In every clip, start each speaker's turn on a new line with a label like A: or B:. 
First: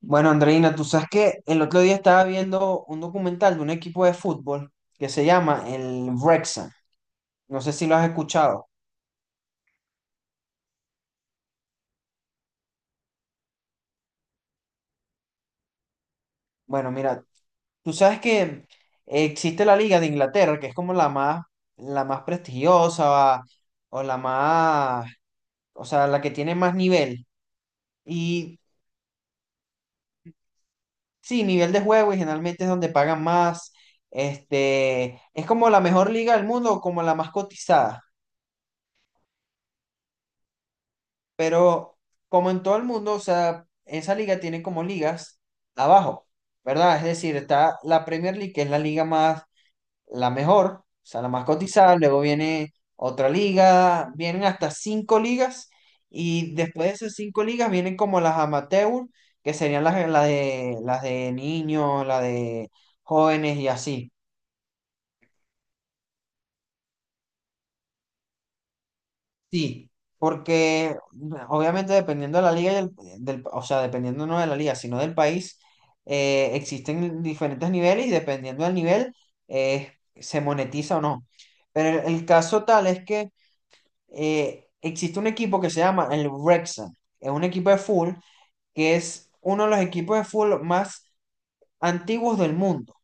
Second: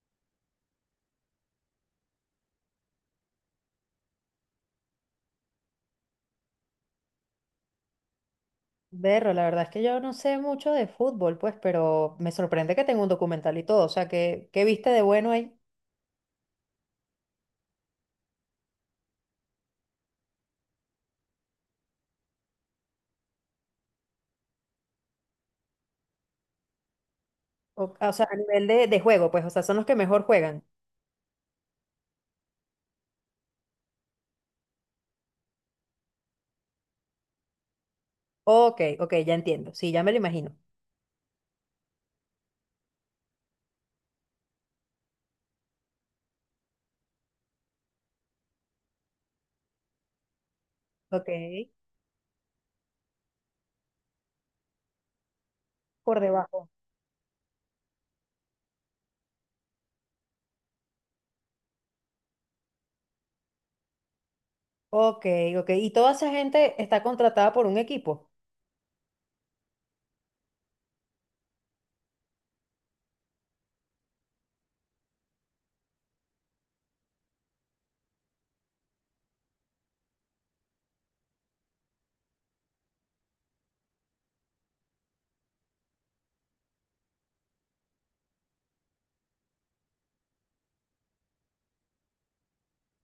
A: Bueno, Andreina, tú sabes que el otro día estaba viendo un documental de un equipo de fútbol que se llama el Wrexham. No sé si lo has escuchado.
B: Berro, la verdad es que yo no sé mucho de fútbol, pues, pero me sorprende que tenga un documental y todo. O sea, ¿qué viste de bueno ahí?
A: Bueno, mira, tú sabes que existe la Liga de Inglaterra, que es como la más prestigiosa o la más, o sea, la que tiene más nivel.
B: O sea, a
A: Y
B: nivel de juego, pues, o sea, son los que mejor juegan.
A: sí, nivel de juego y generalmente es donde pagan más. Es como la mejor liga del mundo, como la más cotizada.
B: Ok, ok, ya entiendo. Sí, ya me lo imagino.
A: Pero como en todo el mundo, o sea, esa liga tiene como ligas abajo, ¿verdad? Es decir, está la Premier League, que es la mejor, o sea,
B: Ok,
A: la más cotizada, luego viene otra liga, vienen hasta cinco ligas
B: por
A: y
B: debajo.
A: después de esas cinco ligas vienen como las amateur, que serían las de niños, las de jóvenes y así.
B: Ok, ok. ¿Y toda esa gente está contratada por un equipo?
A: Sí, porque obviamente dependiendo de la liga y o sea, dependiendo no de la liga, sino del país, existen diferentes niveles y dependiendo del nivel, eh, se monetiza o no. Pero el caso tal es que existe un equipo que se llama el Wrexham, es un equipo de fútbol que es uno de los equipos de fútbol más antiguos del mundo.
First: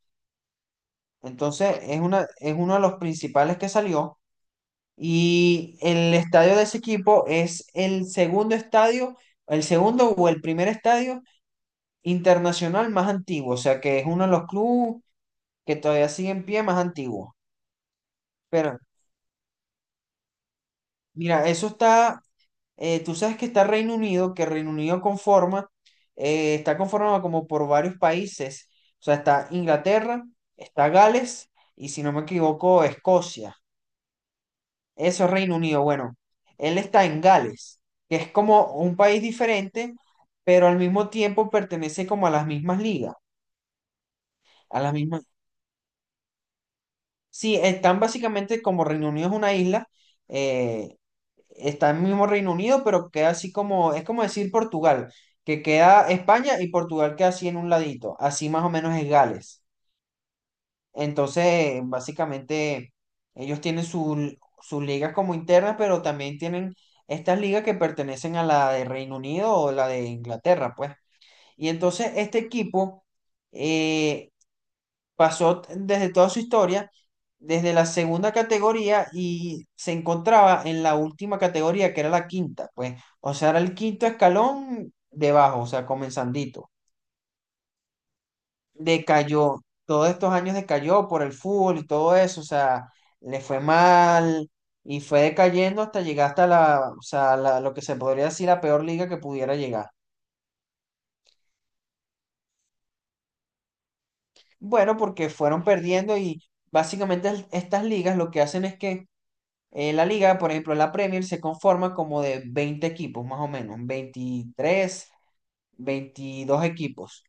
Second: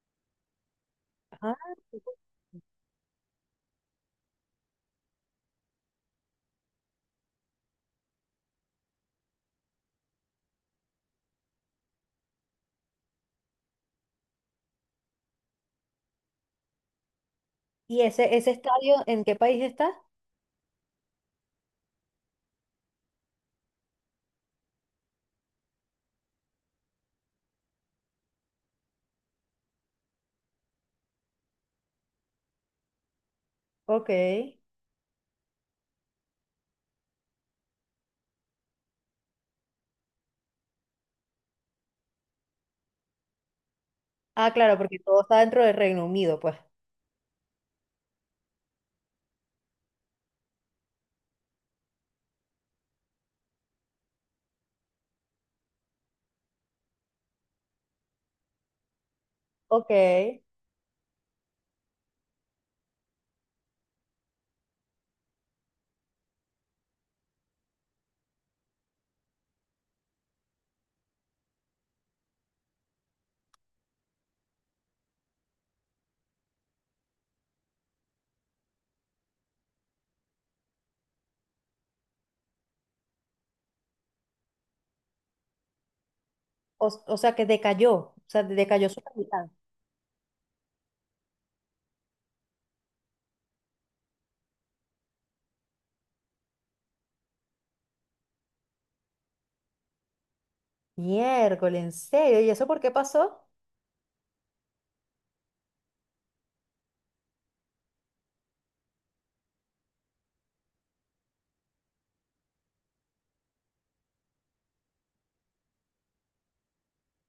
B: Ajá.
A: Entonces, es uno de los principales que salió. Y el estadio de ese equipo es el segundo o el primer estadio internacional más antiguo, o sea que es uno de los clubes que todavía sigue en pie más antiguo.
B: ¿Y ese
A: Pero
B: estadio en qué país está?
A: mira, tú sabes que está Reino Unido, que Reino Unido está conformado como por varios países, o sea, está Inglaterra, está Gales y si no me equivoco, Escocia.
B: Ok.
A: Eso es Reino Unido. Bueno, él está en Gales, que es como un país diferente, pero al mismo tiempo pertenece como a
B: Ah, claro,
A: a las
B: porque todo
A: mismas.
B: está dentro del Reino Unido, pues.
A: Sí, están básicamente como Reino Unido es una isla, eh, está en el mismo Reino Unido, pero queda así como, es como decir Portugal, que queda España y Portugal queda así en un ladito, así más o menos es Gales.
B: Ok.
A: Entonces, básicamente, ellos tienen sus ligas como internas, pero también tienen estas ligas que pertenecen a la de Reino Unido o la de Inglaterra, pues. Y entonces, este equipo eh, desde toda su historia, desde la segunda categoría y se encontraba en la última categoría, que era la quinta, pues. O sea, era el quinto escalón debajo, o sea, comenzandito
B: Que decayó. O sea, decayó su calidad.
A: decayó, todos estos años decayó por el fútbol y todo eso, o sea, le fue mal y fue decayendo hasta llegar hasta o sea, lo que se podría decir la peor liga que pudiera llegar.
B: Miércoles, en serio. ¿Y eso por qué pasó?
A: Bueno, porque fueron perdiendo y básicamente estas ligas lo que hacen es que la liga, por ejemplo, la Premier se conforma como de 20 equipos, más o menos, 23 22 equipos.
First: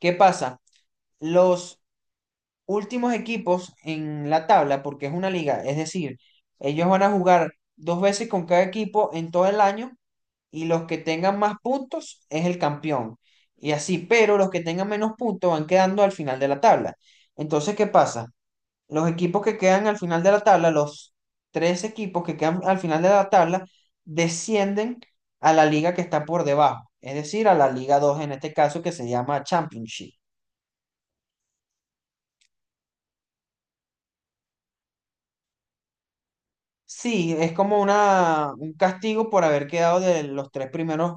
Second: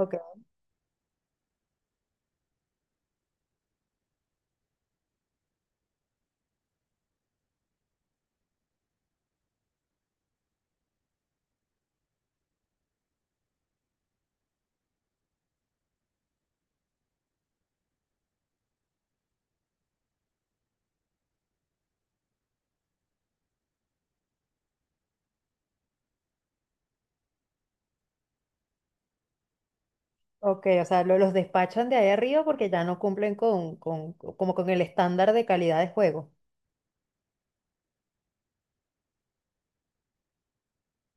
A: ¿Qué pasa? Los últimos equipos en la tabla, porque es una liga, es decir, ellos van a jugar dos veces con cada equipo en todo el año y los que tengan más puntos es el campeón. Y así, pero los que tengan menos puntos van quedando al final de la tabla. Entonces, ¿qué pasa? Los equipos que quedan al final de la tabla, los tres equipos que quedan al final de la tabla, descienden a la liga que está por debajo, es decir, a la Liga 2 en este caso que se llama Championship.
B: ok, o sea, los despachan de ahí arriba porque ya no cumplen como con el estándar de calidad de juego.
A: Sí, es como un castigo por haber quedado de los tres primeros,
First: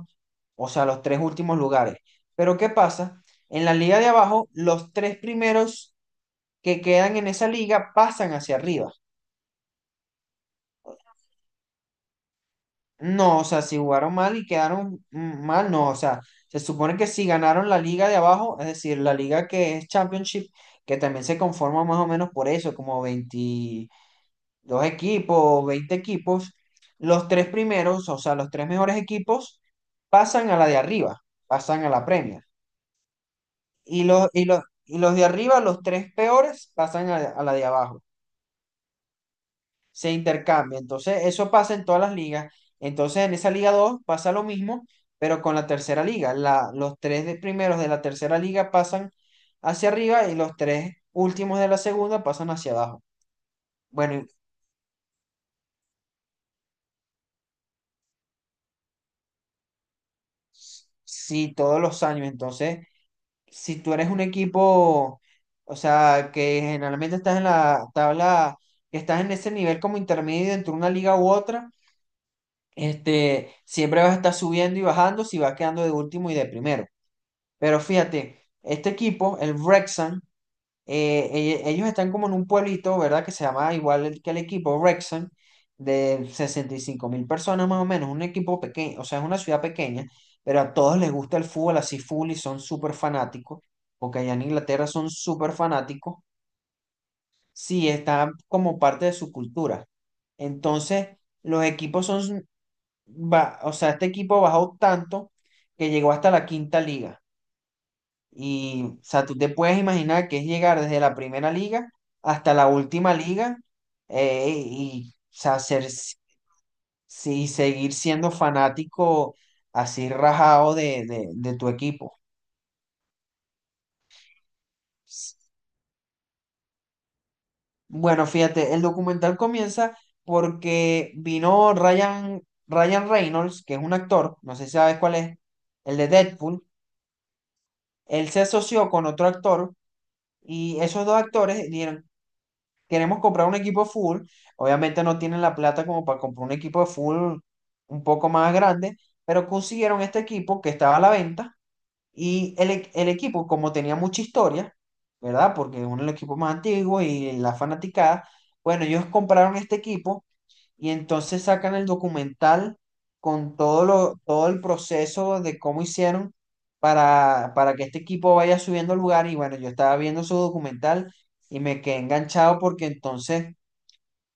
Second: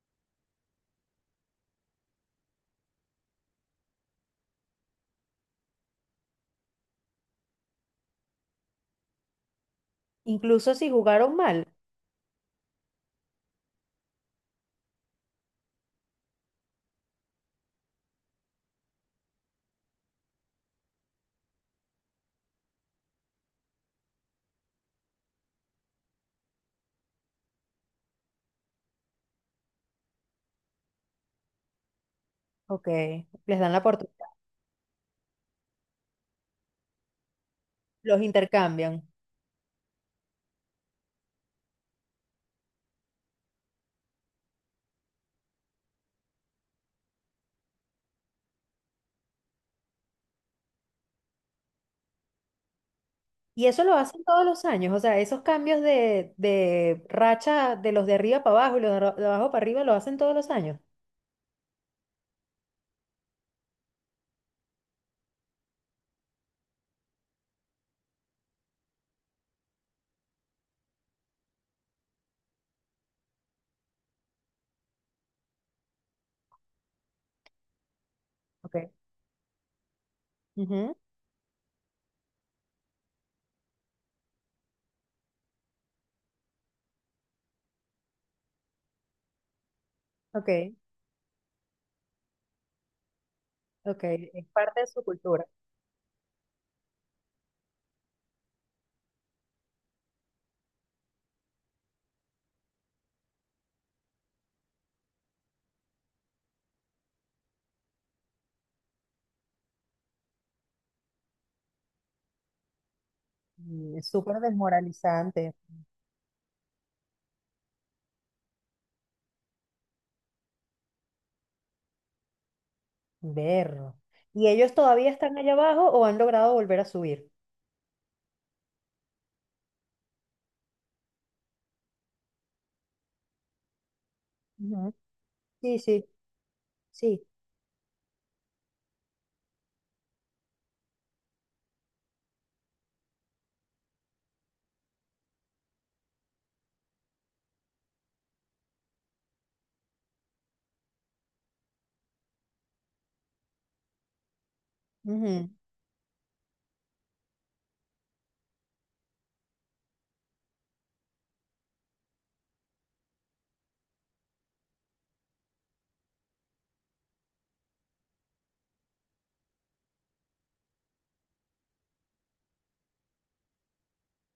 A: o sea, los tres últimos lugares. Pero ¿qué pasa? En la liga de abajo, los tres primeros que quedan en esa liga pasan hacia arriba.
B: Incluso si jugaron mal,
A: No, o sea, si jugaron mal y quedaron mal, no, o sea, se supone que si ganaron la liga de abajo, es decir, la liga que es Championship, que también se conforma más o menos por eso, como 20 dos equipos, 20 equipos, los tres primeros, o sea, los tres mejores equipos, pasan a la de arriba, pasan a la Premier.
B: ok, les dan la
A: Y
B: oportunidad,
A: los, y los, y los de arriba, los tres peores, pasan a la de abajo.
B: los intercambian.
A: Se intercambia. Entonces, eso pasa en todas las ligas. Entonces, en esa Liga 2 pasa lo mismo, pero con la tercera liga. Los tres primeros de la tercera liga pasan hacia arriba y los tres últimos de la segunda pasan hacia abajo.
B: Y eso lo
A: Bueno,
B: hacen
A: y
B: todos los años, o sea, esos cambios de racha de los de arriba para abajo y los de abajo para arriba lo hacen todos los años.
A: sí, todos los años. Entonces, si tú eres un equipo, o sea, que generalmente estás en la tabla, que estás en ese nivel como intermedio entre una liga u otra, siempre vas a estar subiendo y bajando si vas quedando de último y de primero. Pero fíjate,
B: Ok,
A: este equipo, el Wrexham,
B: ujú,
A: eh, ellos están como en un pueblito, ¿verdad? Que se llama igual que el equipo, Wrexham, de 65.000 personas más o menos, un equipo pequeño, o sea, es una ciudad pequeña,
B: ok,
A: pero a todos les gusta el fútbol así full y son súper fanáticos,
B: ok,
A: porque allá en
B: es parte
A: Inglaterra
B: de su
A: son
B: cultura.
A: súper fanáticos, sí, está como parte de su cultura. Entonces, los equipos son, va- o sea, este equipo bajó tanto que llegó hasta la quinta liga. Y, o sea, tú te puedes imaginar que es llegar desde la primera liga hasta la última liga
B: Mm, es súper
A: o
B: desmoralizante.
A: sea, sí, seguir siendo fanático así rajado de tu equipo.
B: Berro. ¿Y ellos todavía están allá abajo o han logrado volver a subir?
A: Bueno, fíjate, el documental comienza porque vino Ryan Reynolds, que es un actor, no sé si
B: Ujú.
A: sabes cuál es,
B: Sí,
A: el
B: sí,
A: de Deadpool.
B: sí.
A: Él se asoció con otro actor y esos dos actores dieron, queremos comprar un equipo full, obviamente no tienen la plata como para comprar un equipo full un poco más grande, pero consiguieron este equipo que estaba a la venta y el equipo, como tenía mucha historia, ¿verdad? Porque es uno de los equipos más antiguos y la fanaticada, bueno, ellos compraron este equipo y entonces sacan el documental con todo el proceso de cómo hicieron para que este equipo vaya subiendo al lugar. Y bueno, yo estaba viendo su documental y me quedé enganchado porque entonces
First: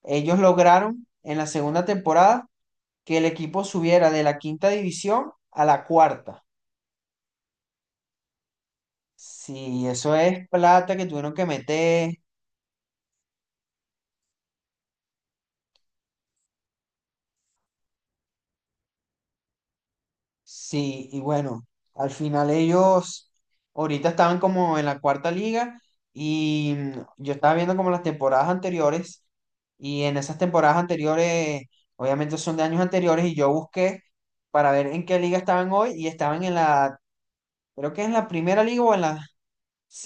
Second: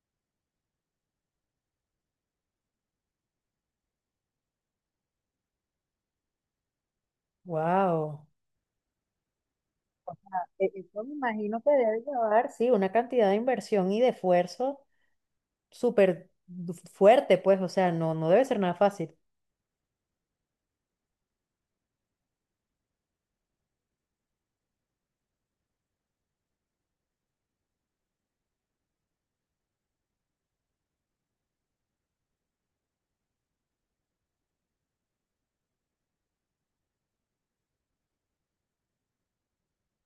A: ellos lograron en la segunda temporada que el equipo subiera de la quinta división a la cuarta.
B: Wow.
A: Sí, eso es plata
B: Eso
A: que
B: me
A: tuvieron que
B: imagino que debe
A: meter.
B: llevar, sí, una cantidad de inversión y de esfuerzo fuerte, pues, o sea, no debe ser nada fácil.
A: Sí, y bueno, al final ellos ahorita estaban como en la cuarta liga y yo estaba viendo como las temporadas anteriores y en esas temporadas anteriores, obviamente son de años anteriores y yo busqué para ver en qué liga estaban hoy y estaban en la, creo que en la primera liga o en la,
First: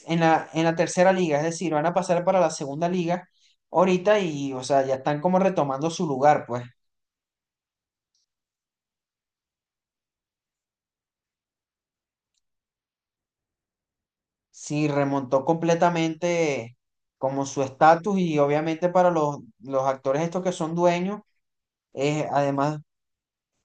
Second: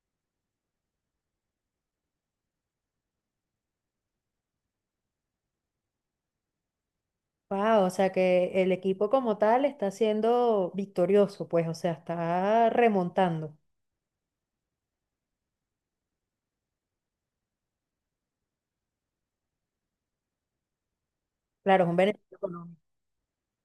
A: en la, en la tercera liga, es decir, van a pasar para la segunda liga ahorita y, o sea, ya están como retomando su lugar, pues.
B: Wow, o sea que el equipo como tal está siendo victorioso, pues, o sea, está remontando.
A: Sí, remontó completamente como su estatus y obviamente para los actores estos que son dueños
B: Claro, es un
A: es
B: beneficio
A: además
B: económico.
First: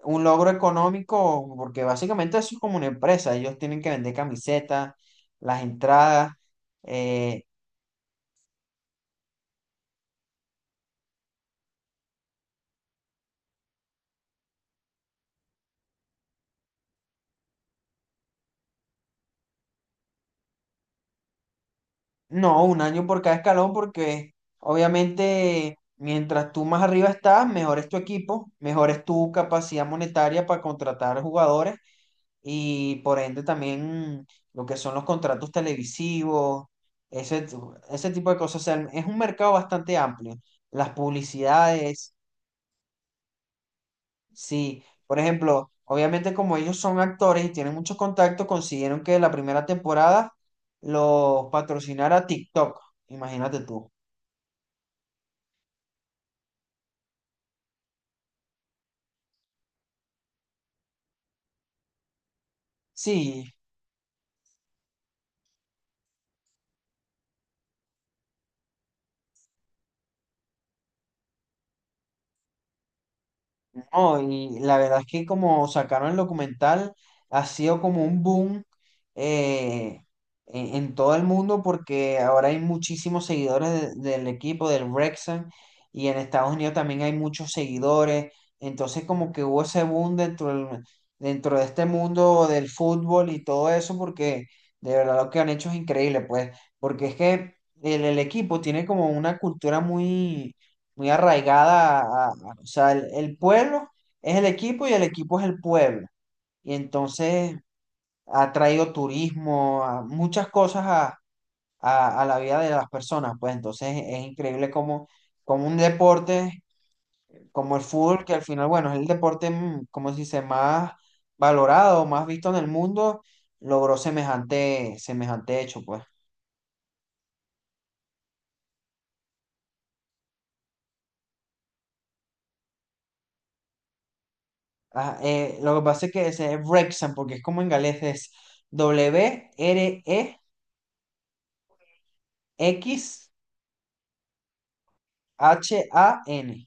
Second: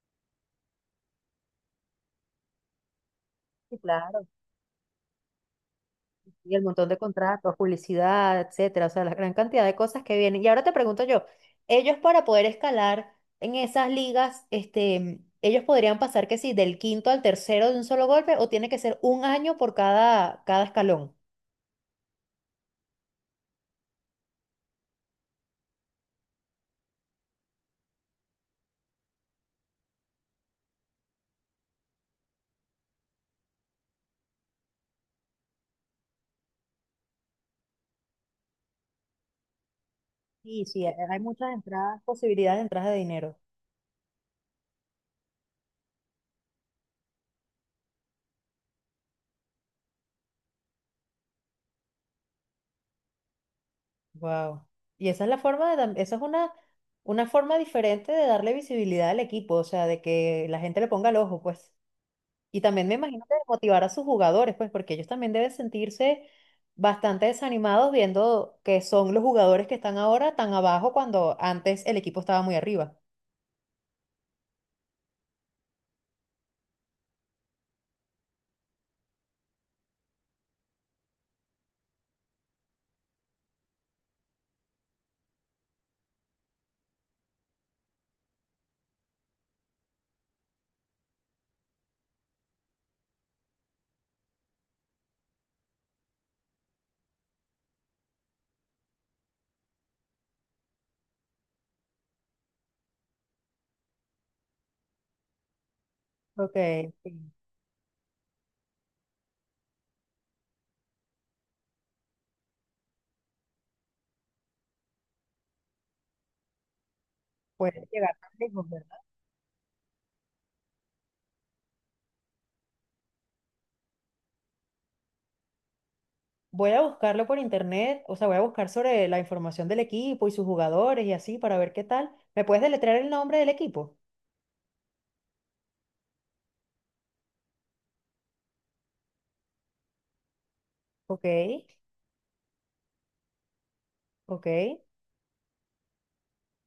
A: un logro económico porque básicamente eso es como una empresa, ellos
B: Sí,
A: tienen que vender
B: claro.
A: camisetas, las entradas,
B: Y el montón de
A: eh,
B: contratos, publicidad, etcétera, o sea, la gran cantidad de cosas que vienen. Y ahora te pregunto yo, ellos para poder escalar en esas ligas, este, ellos podrían pasar que sí, del quinto al tercero de un solo golpe, o tiene que ser un año por cada escalón.
A: no, un año por cada escalón porque obviamente mientras tú más arriba estás, mejor es tu equipo, mejor es tu capacidad monetaria para contratar jugadores y por ende también lo que son los contratos televisivos, ese, ese tipo de cosas. O sea, es un mercado bastante amplio.
B: Sí, sí,
A: Las
B: hay muchas entradas,
A: publicidades,
B: posibilidades de entradas de dinero.
A: sí. Por ejemplo, obviamente como ellos son actores y tienen mucho contacto, consiguieron que la primera temporada los patrocinara TikTok. Imagínate tú.
B: Wow. Y esa es la forma de, esa es una forma diferente de darle visibilidad al equipo, o sea, de que la gente le ponga el ojo, pues. Y también me imagino que
A: Sí,
B: motivar a sus jugadores, pues, porque ellos también deben sentirse bastante desanimados viendo que son los jugadores que están ahora tan abajo cuando antes el equipo estaba muy arriba.
A: no, y la verdad es que como sacaron el documental, ha sido como un boom eh, en todo el mundo porque ahora hay muchísimos seguidores del equipo, del Wrexham, y en Estados Unidos también hay muchos seguidores. Entonces como que hubo ese boom dentro de este mundo del fútbol y todo eso porque de verdad lo que han hecho es increíble, pues, porque es que el equipo tiene como una cultura muy muy arraigada, o sea, el pueblo es el equipo y el equipo es el pueblo.
B: Ok,
A: Y
B: sí,
A: entonces ha traído turismo, a muchas cosas a la vida de las personas. Pues entonces es increíble como, como un deporte como el
B: puede llegar
A: fútbol,
B: tan
A: que al final,
B: lejos,
A: bueno,
B: ¿verdad?
A: es el deporte, como se dice, más valorado, más visto en el mundo, logró semejante, semejante hecho, pues.
B: Voy a buscarlo por internet, o sea, voy a buscar sobre la información del equipo y sus jugadores y así para ver qué tal. ¿Me puedes deletrear el nombre del equipo?
A: Ah, lo que pasa es que ese es Wrexham, porque es como en galés, es Wrex.
B: Ok, ok,
A: Han.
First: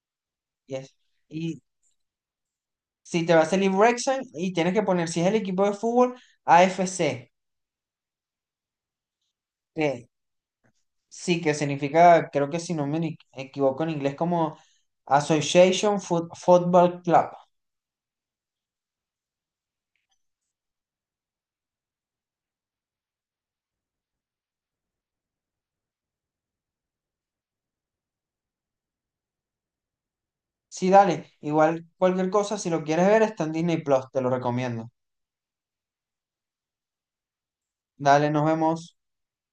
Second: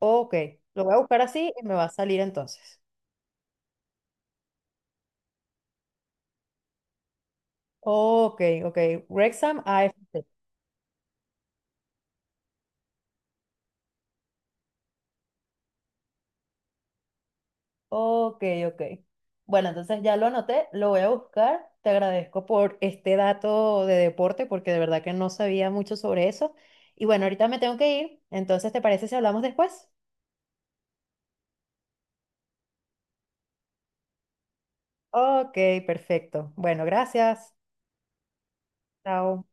B: ok. Lo voy
A: Yes.
B: a buscar así
A: Y
B: y me va a salir entonces.
A: si te va a salir Wrexham y tienes que poner, si es el equipo de fútbol, AFC.
B: Ok, ok. Wrexham A
A: Que
B: AFC.
A: sí, que significa, creo que si no me equivoco en inglés, como Association Football Club.
B: Ok, ok. Bueno, entonces ya lo anoté, lo voy a buscar. Te agradezco por este dato de deporte porque de verdad que no sabía mucho sobre eso. Y bueno, ahorita me tengo que ir. Entonces, ¿te parece si hablamos después?
A: Sí, dale. Igual cualquier cosa, si lo quieres ver, está en Disney Plus. Te lo recomiendo.
B: Ok, perfecto. Bueno, gracias.
A: Dale, nos vemos.
B: Chao.